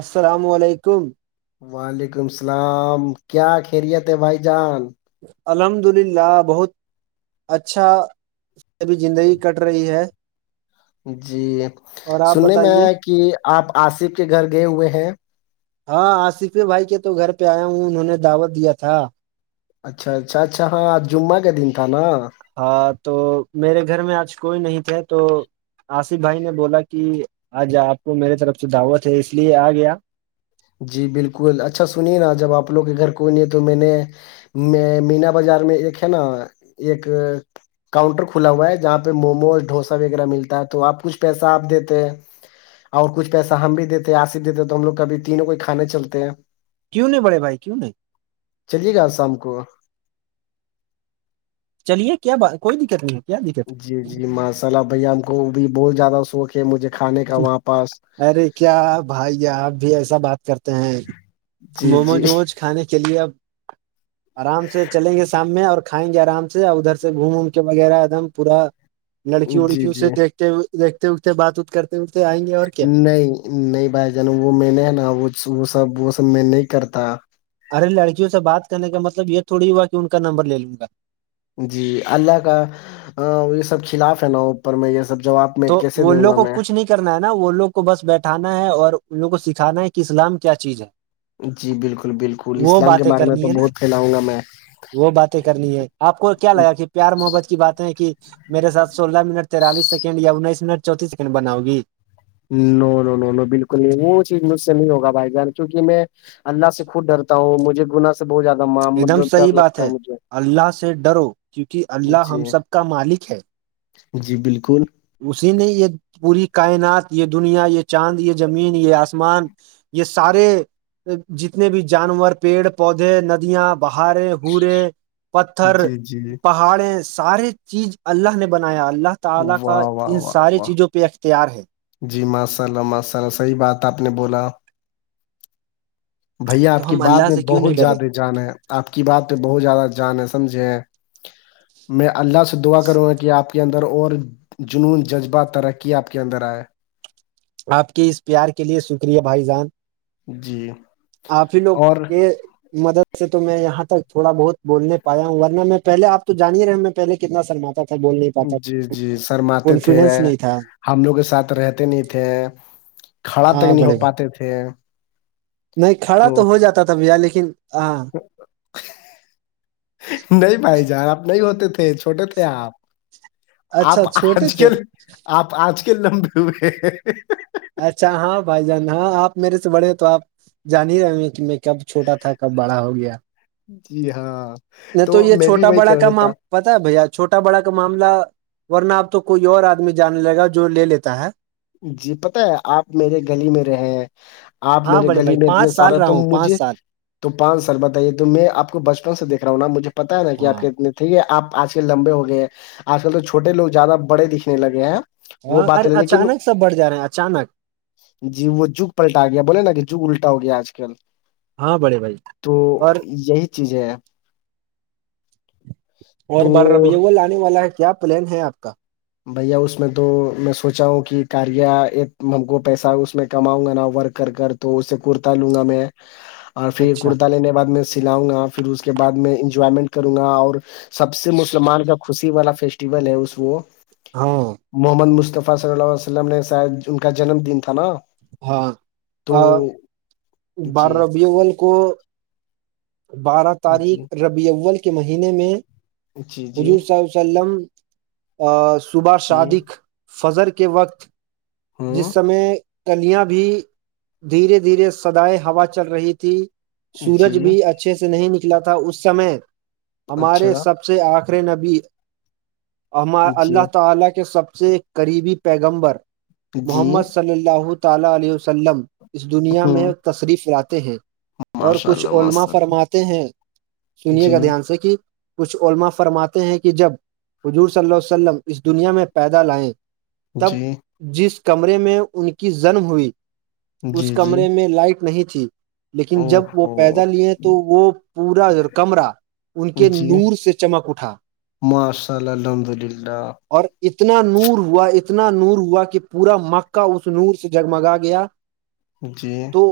السلام علیکم وعلیکم السلام کیا خیریت ہے بھائی جان الحمد للہ بہت اچھا ابھی زندگی کٹ رہی ہے جی اور آپ سننے میں بتائیے کہ آپ آصف کے گھر گئے ہوئے ہیں ہاں آصف بھائی کے تو گھر پہ آیا ہوں انہوں نے دعوت دیا تھا اچھا اچھا اچھا ہاں جمعہ کا دن تھا نا ہاں تو میرے گھر میں آج کوئی نہیں تھے تو آصف بھائی نے بولا کہ آج آپ کو میرے طرف سے دعوت ہے اس لیے آ گیا جی بالکل اچھا سنیے نا جب آپ لوگ کے گھر کونی ہے تو میں نے میں مینا بازار میں ایک ہے نا ایک کاؤنٹر کھلا ہوا ہے جہاں پہ موموز ڈھوسا وغیرہ ملتا ہے تو آپ کچھ پیسہ آپ دیتے ہیں اور کچھ پیسہ ہم بھی دیتے ہیں آسف دیتے تو ہم لوگ کبھی تینوں کو ہی کھانے چلتے ہیں کیوں نہیں بڑے بھائی کیوں نہیں چلیے گا شام کو چلیے کیا بات کوئی دقت نہیں ہے کیا دقت ہے جی جی ماشا ال بھیا ہم کو بھی بہت زیادہ شوق ہے مجھے کھانے کا وہاں پاس ارے کیا بھائی آپ بھی ایسا بات کرتے ہیں جی جی موموج ووموج کھانے کے لیے اب [unintelligible] آرام سے چلیں گے شام میں اور کھائیں گے آرام سے ادھر سے گھوم ووم کے وغیرہ ایک دم پورا لڑکی جی اڑکیوں جی سے دیکھتے دیکتے وھتے بات وات کرتے اٹھتے آئیں گے اور کیا نہیں نہیں بھائی جان وہ میں نے ہے نا وہ وہ سب وہ سب میں نہیں کرتا ارے لڑکیوں سے بات کرنے کا مطلب یہ تھوڑی ہوا کہ ان کا نمبر لے لوں گا جی اللہ کا یہ سب خلاف ہے نا اوپر میں یہ سب جواب میں تو کیسے وہ دوں لوگ گا کو میں کچھ نہیں کرنا ہے نا وہ لوگ کو بس بیٹھانا ہے اور ان لوگ کو سکھانا ہے کہ اسلام کیا چیز ہے جی بالکل بالکل وہ اسلام کے باتیں بارے میں تو کرنی ہے نا بہت کہلاؤں گا میں وہ باتیں کرنی ہے آپ کو کیا لگا کہ پیار محبت کی باتیں ہے کہ میرے ساتھ سولہ منٹ تتالیس سیکنڈ یا انیس منٹ چوتتیس سیکنڈ بناؤ گی نو نو نو نو بالکل نہیں وہ چیز مجھ سے نہیں ہوگا بھائی جان کیونکہ میں اللہ سے خود ڈرتا ہوں مجھے گنا ایک دم صحیح بات ہے اللہ سے ڈرو کیونکہ اللہ جی ہم سب کا مالک ہے جی بالکل اسی نے یہ پوری کائنات یہ دنیا یہ چاند یہ زمین یہ آسمان یہ سارے جتنے بھی جانور پیڑ پودے ندیاں بہارے ہورے پتھر جی جی پا اڑے ساری چیز اللہ نے بنایا اللہ تعالی کا واہ واہ ان واہ ساری واہ چیزوں پہ اختیار ہے جی ماشاء اللہ ماشاء اللہ صحیح بات آپ نے بولا بھیا آپ تو کی ہم بات اللہ میں سے کیوں نہیں بہت ڈرے زیادہ جانے آپ کی بات پہ بہت زیادہ جانے سمجھے میں اللہ سے دعا کروں گا کہ آپ کے اندر اور جنون جذبہ ترقی آپ کے اندر آئے آپ کے اس پیار کے لیے شکریہ بھائی جان جی آپ ہی لوگ اور کے مدد جے تو میں یہاںکوڑا بہت بول پایا ہوں ورنہ میں پہے آپ تو جانیے رہے میں پہے کتنا سرما ہوں بول نہیں پاتا جی جی شرماتے تھے کانفیڈینس نہیں تھا ہم لوگ کے ساتھ رہتے نہیں تھے کھڑا تک ہاں نہیں بڑے ہو ب پاتے تھے نہیں کھڑا تو ہو جاتا تھا بھیا لیکن ہاں نہیں بھائی جار آپ نہیں ہوتے تھے چھوٹے تھے آپ آپ اچھا چھوٹے آج تھے کل آپ آج کل لمبے ہوئے اچھا ہاں بھائی جان ہاں آپ میرے سے بڑے ہیں تو آپ جان ہی رہے ہیں کب چھوٹا تھا کب بڑا ہو گیا جی ہاں نہیں تو یہ میں بھی چھوٹا وہی بڑا کرا کا دیتا معاملہ پتا ہے بھیا چھوٹا بڑا کا معاملہ ورنہ آب تو کوئی اور آدمی جان لے گا جو لے لیتا ہے جی پتہ ہے آپ میرے گلی میں رہے ہیں آپ ہاں میرے بڑے گلی بھائی میں اتنے پانچ سال سارے رہا تم ہوں پانچ مجھے سال تو پانچ سال بتائیے تو میں آپ کو بچپن سے دیکھ رہا ہوں نا مجھے پتا ہے نا کہ آپ ہاں کتنے ٹھیک ہے آپ آج کل لمبے ہو گئے ہیں آج کل تو چھوٹے لو زیادہ بڑے دکھنے لگے ہیں وہ ہاں بات ارے ہے لیکن اچانک سب بڑھ جا رہے ہیں اچانک جی وہ جگ پلٹا گیا بولے نا کہ جگ الٹا ہو گیا آج کل ہاں بڑے بھائی تو اور یہی چیز ہے اور تو بارہ ربیع الاول انے والا ہے کیا پلان ہے آپ کا بھیا اس میں تو میں سوچا ہوں کہ کاریا ایک ہم کو پیسہ اس میں کماؤں گا نا ورک کر کر تو اس سے کرتا لوں گا میں اور پھر اچھا کرتا لینے بعد میں سلاؤں گا پھر اس کے بعد میں انجوائمنٹ کروں گا اور سب سے مسلمان کا خوشی والا فیسٹیول ہے اس وہ ہاں محمد مصطفے صلی اللہ علیہ وسلم نے شاید ان کا جنم دن تھا نا ہاں تو جی بارہ ربیع الاول کو بارہ تاریخ جی ربیع الاول کے مہینے میں جی جی حضور صلی اللہ علیہ وسلم ا صبح جی شادق فضر کے وقت جس ہوں سمے کلیاں بھی دھیرے دھیرے سدائے ہوا چل رہی تھی جی سورج بھی اچھے سے نہیں نکلا تھا اس سمے ہمارے اچھا سب سے سے آخری نبی ہمار اللہ جی تعالی کے سب سے قریبی پیغمبر جی محمد صلی اللہ تعالی علیہ وسلم اس دنیا ہ میں تشریف لاتے ہیں اور ماشاء کچھ اللہ علما ماشاء اللہ فرماتے ہیں سنیے جی گا دھیان سے کہ کچھ علما فرماتے ہیں کہ جب حضور صلی اللہ عیہ وسلم اس دنیا میں پیدا لائیں تب جی جس کمرے میں ان کی جنم ہوئی اس جی جی کمرے میں لائٹ نہیں تھی لیکن او جب وہ ہو پیدا یہے تو وہ پورا کمرہ ان کے جی نور سے چمک اٹھا [unintelligible] اور اتنا نور ہوا اتنا نور ہوا کہ کہ پورا مکہ اس نور سے جگمگا گیا جی تو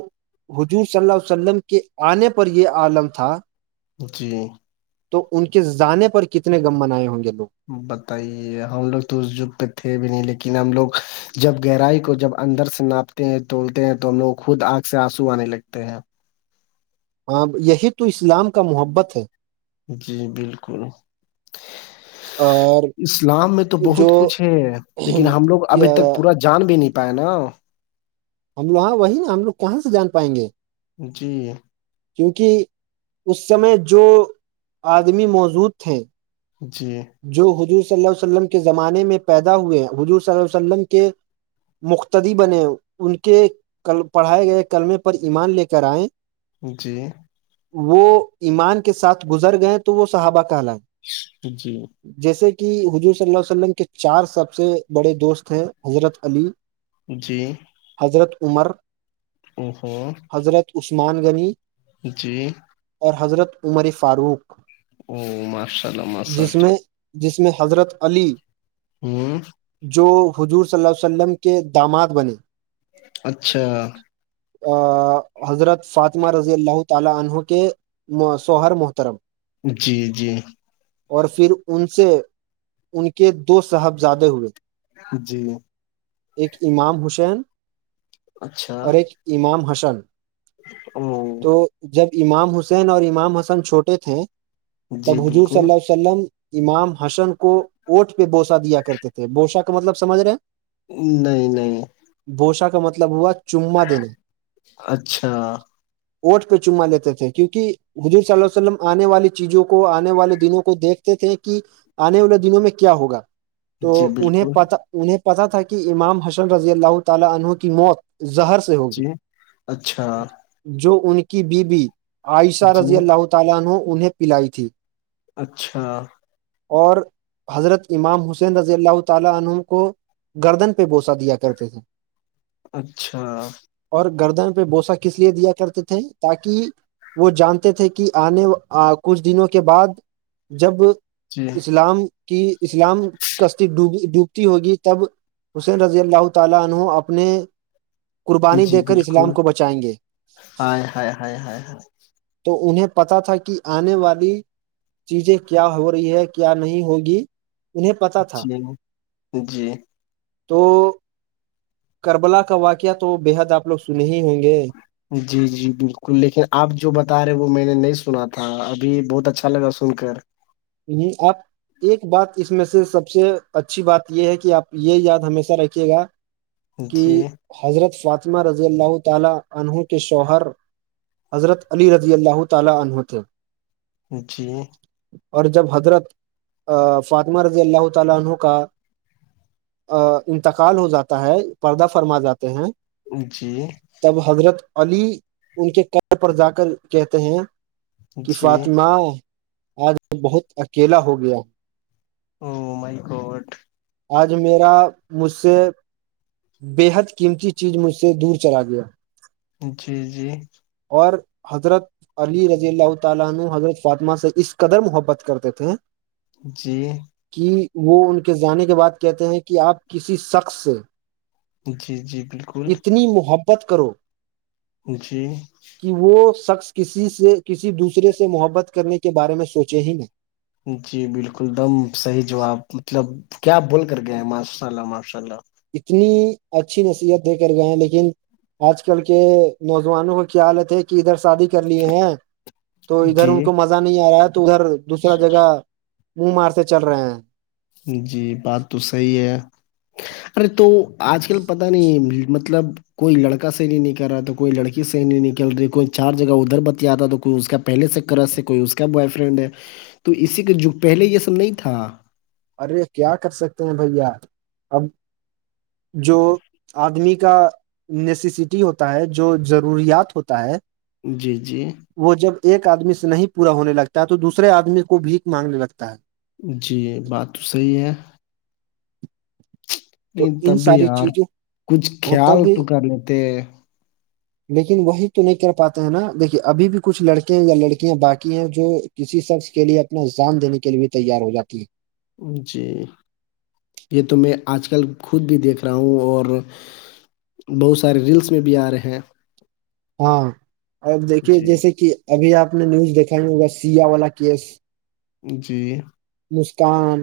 حضور صلی اللہ علہ وسلم کے آنے پر یہ عالم تھا جی تو ان کے جانے پر کتنے گم بنائے ہوں گے لوگ بتائیے ہم لوگ تو اس جگ پہ تھے بھی نہیں لیکن ہم لوگ جب گہرائی کو جب اندر سے ناپ بولتے ہیں تولتے ہیں تو ہم لوگ خود آنکھ سے آنسو آنے لگتے ہیں ہاں یہی تو اسلام کا محبت ہے جی بالکل اور اسلام میں تو جو بہت کچھ ہے لیکن ہم لوگ ابھی تک پورا جان بھی نہیں پائے نا اللہ وہی نا ہم لوگ کہاں سے جان پائیں گے جی کیونکہ اس سمے جو آدمی موجود تھے جی جو حضور صلی اللہ علیہ وسلم کے زمانے میں پیدا ہوے ہیں حضور صلی اللہ علیہ وسلم کے مختدی بنے ان کے ک پڑھائے گئے کلمے پر ایمان لے کر آئے جی وہ ایمان کے ساتھ گزر گئے تو وہ صحابہ کہلائے جی جیسے کہ حضور صلی اللہ عیہ وسلم کے چار سب سے بڑے دوست ہیں حضرت علی جی حضرت عمر [inaudible] حضرت عثمان غنی جی اور حضرت عمر فاروق [unintelligible] جس اللہ میں جس میں حضرت علی ہوں جو حضور صلی اللہ ع وسلم کے دامات بنے اچھا حضرت فاطمہ رضی اللہ تعالی عن کے سوہر محترم جی جی اور پھر ان سے ان کے دو صاحب زیادہ ہوئے جی ایک امام حسین اچھا اور ایک امام حسن او تو جب امام حسین اور امام حسن چھوٹے تھے جی تب حضور صلی بالکل اللہ عل وسلم امام حسن کو ہوٹ پہ بوسا دیا کرتے تھے بوشا کا مطلب سمجھ رہے ہیں نہیں نہیں بوشا کا مطلب ہوا چمما دینا اچھا ہوٹ پہ چما لیتے تھے کیونکہ وزیر صلی اللہ ولم آنے والی چیزوں کو آنے والے دنوں کو دیکھتے تھے کہ آنے والے دنوں میں کیا ہوگا تو جی انہیں بالکل پتا انہیں پتا تھا کہ امام حسن رضی اللہ تعالی عنہوں کی موت زہر سے ہوگی جی اچھا جو ان کی بی بیی عائشہ جی رضی اللہاہ تالا نے انہیں پلائی تھی اچھا اور حضرت امام حسین رضی اللہ تعالی عنم کو گردن پہ بوسا دیا کرتے تھے اچھا اور گردن پہ بوسا کس لیے دیا کرتے تھے تاکہ وہ جانتے تھے کہ آنے کچھ دنوں کے بعد جب جی اسلام کی اسلام کی کشتی ڈوبتی ہوگی تب حسین رضی اللہ تعالینہ اپنے قربانی جی دے کر اسلام بالکل کو بچائیں گے ہائے ہائے ہائے ہائے ہائے تو انہیں پتا تھا کہ آنے والی چیزیں کیا ہو رہی ہے کیا نہیں ہوگی انہیں پتاہ تھا جی جی تو کربلا کا واقعہ تو بے حد آپ لوگ سنے ہی ہوں گے جی جی بالکل لیکن آپ جو بتا رہے وہ میں نے نہیں سنا تھا ابھی بہت اچھا لگا سن کر [inaudible] ایک بات اس میں سے سب سے اچھی بات یہ ہے کہ آپ یہ یاد ہمیشہ رکھیے گا کہ جی حضرت فاطمہ رضی اللہ تعالی عہوں کے شوہر حضرت علی رضی اللہ تعی عنہ تھ جی اور جب حضرت فاطمہ رضی اللہ تعالی عنہ کا انتقال ہو جاتا ہے پردہ فرما جاتے ہیں جی اب حضرت علی ان کے ق پر جا کر کہتے ہیں کہ جی فاطمہ آج بہت اکیلا ہو گیا او مائ کوٹ آج میرا مجھ سے بےحد قیمتی چیز مجھ سے دور چلا گیا جی جی اور حضرت علی رضی اللہ تعالی عنہ حضرت فاطمہ سے اس قدر محبت کرتے تھے جی کہ وہ ان کے جانے کے بعد کہتے ہیں کہ آپ کسی شخص سے جی جی بالکل اتنی محبت کرو جی کہ وہ شخص کسی سے کسی دوسرے سے محبت کرنے کے بارے میں سوچے ہی نہیں جی بالکل دم صحیح جواب مطلب کیا آپ بول کر گئے ہیں ماشاء اللہ ماشاء اللہ اتنی اچھی نصیحت دے کر گئے ہیں لیکن آج کل کے نوجوانوں کا کیا حالت ہے کہ ادھر شادی کر لیے ہیں تو ادھر جی ان کو مزہ نہیں آ رہا ہے تو ادھر دوسرا جگہ منہ مار سے چل رہے ہیں جی بات تو صحیح ہے ارے تو آج کل پتا نہیں مطلب کوئی لڑک سح نہیںکل رہا تو کوئی لڑکی سح نہیں نکل رہی کوئی چار جگہ ادھر بتیا آا تو کوئی اس کا پہلے سےکرا سے کوئی اس کا بوائے فرینڈ ہے تو اسی کے جو پہلے یہ سب نہیں تھا ارے کیا کر سکتے ہیں بھیا اب جو آدمی کا نیسیسٹی ہوتا ہے جو ضروریات ہوتا ہے جی جی وہ جب ایک آدمی سے نہیں پورا ہونے لگتا ہے تو دوسرے آدمی کو بھیھ مانگنے لگتا ہے جی بات تو صحیح ہے تو نہیں تب ان بھی ساری یار چیزوں کچھ ہوتا خیال بھی تو کر لیتے لیکن وہی تو نہیں کر پاتے ہیں نا دیکے ابھی بھی کچھ لڑکے ہیں یا لڑکیاں باقی ہیں جو کسی شخص کے لیے اپنا جام دینے کے لیے بھی تیار ہو جاتی ہے جی یہ تو میں آج کل خود بھی دیکھ رہا ہوں اور بہت سارے ریلس میں بھی آ رہے ہیں ہاں اور دیکھیے جی جیسے کہ ابھی آپ نے نیوز دیکھائی ہوا سیا والا کیس جی مسکان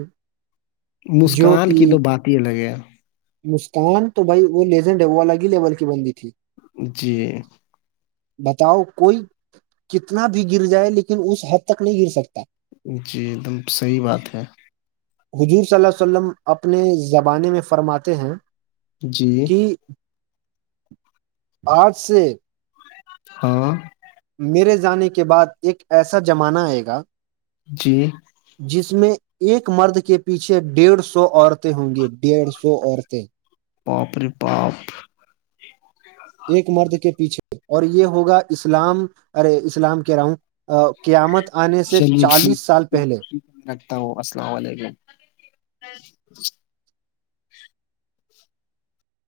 مسکان کی جوتی تو بات ہی الگے مسکان تو بھائی وہ لیزینڈ ہے الگ ہی لیول کی بنی تھی جی بتاؤ کوئی کتنا بھی گر جائے لیکن اس حد تک نہیں گر سکتا جی ایک دم صحیح بات ہے حجور صلی اللہ ع ولم اپنے زبانے میں فرماتے ہیں جی کہ آج سے ہاں میرے جانے کے بعد ایک ایسا زمانہ آئے گا جی جس میں ایک مرد کے پیچھے ڈیڑھ سو عورتیں ہوں گی ڈیڑھ سو عورتیں پاپڑ پاپ ایک مرد کے پیچھے اور یہ ہوگا اسلام ارے اسلام کہہ رہا ہوں قیامت آنے سے چالیس سال پہلے ققشسف